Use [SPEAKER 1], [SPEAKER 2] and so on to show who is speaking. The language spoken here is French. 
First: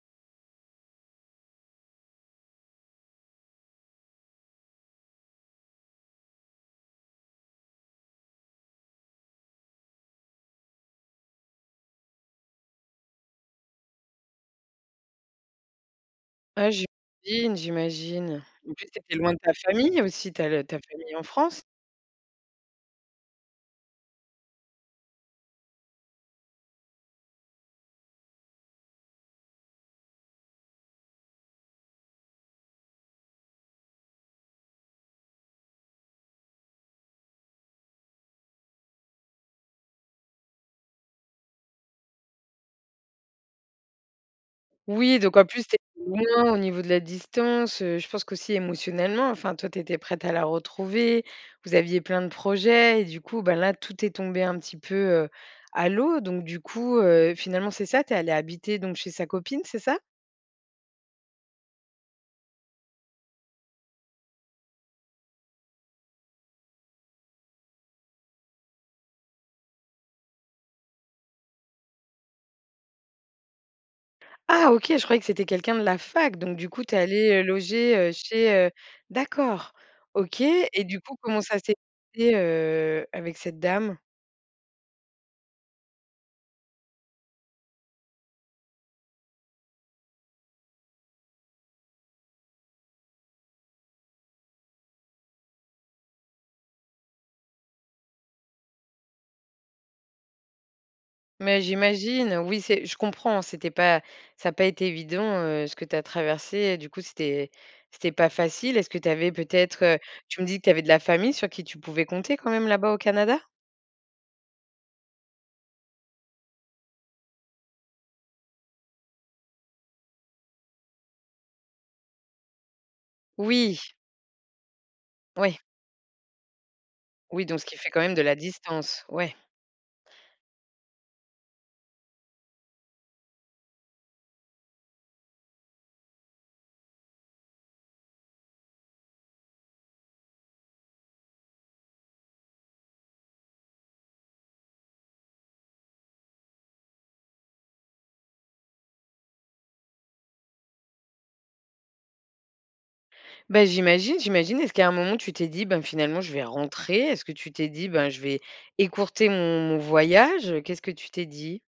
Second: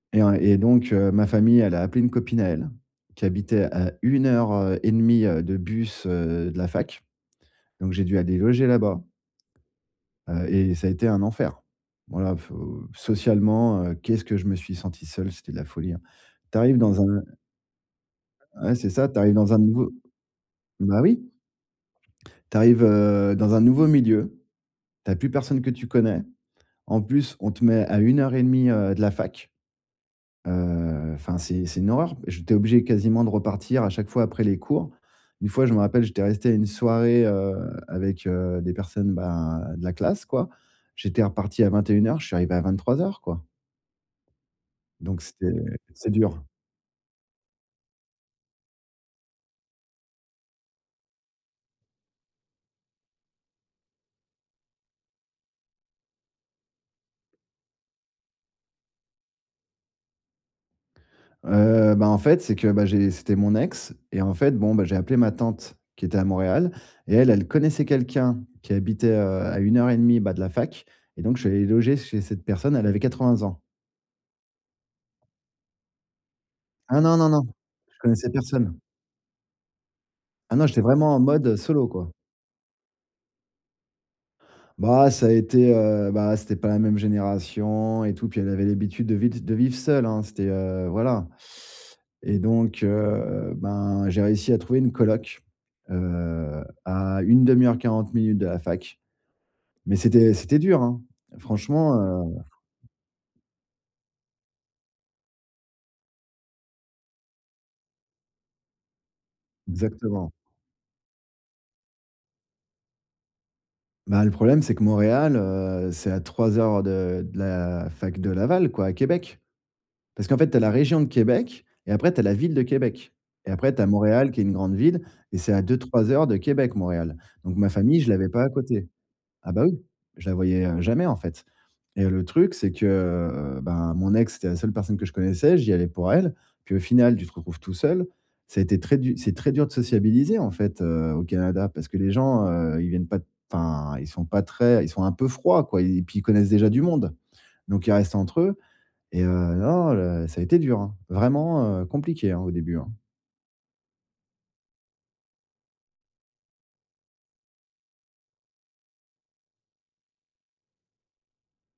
[SPEAKER 1] Et en et donc, heu, ma famille, elle a appelé une copine à elle, qui habitait à 1 heure, heu, et demie, heu, de bus, heu, de la fac. Donc, j'ai dû aller loger là-bas. Heu et ça a été un enfer. Voilà faut socialement, heu, qu'est-ce que je me suis senti seul, c'était de la folie, hein. Tu
[SPEAKER 2] Heu,
[SPEAKER 1] arrives
[SPEAKER 2] je
[SPEAKER 1] dans un
[SPEAKER 2] ine, j'imagine. En
[SPEAKER 1] ouais,
[SPEAKER 2] plus,
[SPEAKER 1] c'est
[SPEAKER 2] tu
[SPEAKER 1] ça.
[SPEAKER 2] étais
[SPEAKER 1] Tu
[SPEAKER 2] loin
[SPEAKER 1] arrives
[SPEAKER 2] de
[SPEAKER 1] dans
[SPEAKER 2] ta
[SPEAKER 1] un nouveau
[SPEAKER 2] famille aussi, ta le ta
[SPEAKER 1] bah
[SPEAKER 2] famille en
[SPEAKER 1] oui!
[SPEAKER 2] France.
[SPEAKER 1] Tu arrives, heu, dans un nouveau milieu. Tu as plus personne que tu connais, en plus, on te met à 1 heure et demie, heu, de la fac, heu, enfin, c'est c'est une horreur. J'étais obligé, quasiment, de repartir à chaque fois après les cours. Une fois, je me rappelle, j'étais resté à une soirée, heu, avec, heu, des personnes, ben, de la classe, quoi. J'étais reparti à 21:00. Je suis arrivé à 23:00 quoi.
[SPEAKER 2] Oui,
[SPEAKER 1] Donc,
[SPEAKER 2] donc, en
[SPEAKER 1] c'était
[SPEAKER 2] plus, tu étais
[SPEAKER 1] c'est dur.
[SPEAKER 2] loin au niveau de la distance, heu, je pense qu'aussi émotionnellement, enfin, toi, tu étais prêt à la retrouver. Vous aviez plein de projets et du coup, bah, là, tout est tombé un petit peu, heu, à l'eau. Donc, du coup, heu, finalement, c'est ça, tu es allé habiter donc chez sa copine, c'est ça?
[SPEAKER 1] Heu, bah, en fait, c'est que, bah, j'ai c'était mon ex et en fait, bon, bah, j'ai appelé ma tante qui était à Montréal et elle, elle connaissait quelqu'un qui habitait, heu, à 1 heure et demie, bah, de la fac et donc, je suis allé loger chez cette personne. Elle avait 80 ans.
[SPEAKER 2] Ah OK. Je croyais que c'était quelqu'un de la fac. Donc, du coup, tu es
[SPEAKER 1] Ah non, non,
[SPEAKER 2] allé, heu,
[SPEAKER 1] non!
[SPEAKER 2] loger,
[SPEAKER 1] Je
[SPEAKER 2] heu,
[SPEAKER 1] connaissais
[SPEAKER 2] chez heu,
[SPEAKER 1] personne.
[SPEAKER 2] d'accord! OK
[SPEAKER 1] Ah non. J'étais
[SPEAKER 2] et du
[SPEAKER 1] vraiment
[SPEAKER 2] coup,
[SPEAKER 1] en
[SPEAKER 2] comment
[SPEAKER 1] mode, heu,
[SPEAKER 2] ça s'est
[SPEAKER 1] solo, quoi.
[SPEAKER 2] et heu, avec cette dame?
[SPEAKER 1] Bah, ça a été, heu, bah, c'était pas la même génération et tout. Puis, elle avait l'habitude de vid de vivre seule, hein. C'était, heu, voilà et donc, heu, ben, j'ai réussi à trouver une coloc, heu, à 1/2 heure-40 minutes de la fac mais c'était c'était dur, hein.
[SPEAKER 2] Mais
[SPEAKER 1] Franchement,
[SPEAKER 2] j'imagine,
[SPEAKER 1] heu
[SPEAKER 2] oui, c'est je comprends, c'était pas ça a pas été évident, heu, ce que tu as traversé et du coup, c'était c'était pas facile. Est-ce que tu avais peut-être, heu,
[SPEAKER 1] Exactement.
[SPEAKER 2] tu me dis que tu avais de la famille sur qui tu pouvais compter quand même, là-bas, au Canada?
[SPEAKER 1] Bah, le problème, c'est que Montréal, heu, c'est à 3 heures de de la fac de Laval, quoi, à Québec. Parce qu'en fait, tu as la région de Québec et après, tu as la ville de Québec et après,
[SPEAKER 2] Oui!
[SPEAKER 1] tu as Montréal, qui est une grande ville et c'est
[SPEAKER 2] Ouais.
[SPEAKER 1] à 2-3 heures de Québec, Montréal.
[SPEAKER 2] Oui.
[SPEAKER 1] Donc,
[SPEAKER 2] Donc ce
[SPEAKER 1] ma
[SPEAKER 2] qui fait
[SPEAKER 1] famille,
[SPEAKER 2] quand
[SPEAKER 1] je
[SPEAKER 2] même de
[SPEAKER 1] l'avais
[SPEAKER 2] la
[SPEAKER 1] pas à côté.
[SPEAKER 2] distance. Ouais.
[SPEAKER 1] Ah bah, oui. Je la voyais, heu, jamais, en fait et le truc, c'est que, heu, ben, mon ex, c'était la seule personne que je connaissais. J'y allais pour elle, puis, au final, tu te retrouves tout seul. Ça a été très du c'est très dur de sociabiliser, en fait, heu, au Canada. Parce que les gens, heu, ils viennent pas t enfin, ils sont pas très ils sont un peu froids, quoi et puis, ils connaissent déjà du monde. Donc, ils restent entre eux et heu, non, non, le ça a été dur, hein, vraiment, heu, compliqué, hein, au début, hein.
[SPEAKER 2] Bah, j'imagine, j'imagine. Est-ce qu'à un moment, tu t'es dit: «Ben, finalement, je vais rentrer»? Est-ce que tu t'es dit «ben, je vais écourter mon mon voyage»? Qu'est-ce que tu t'es dit?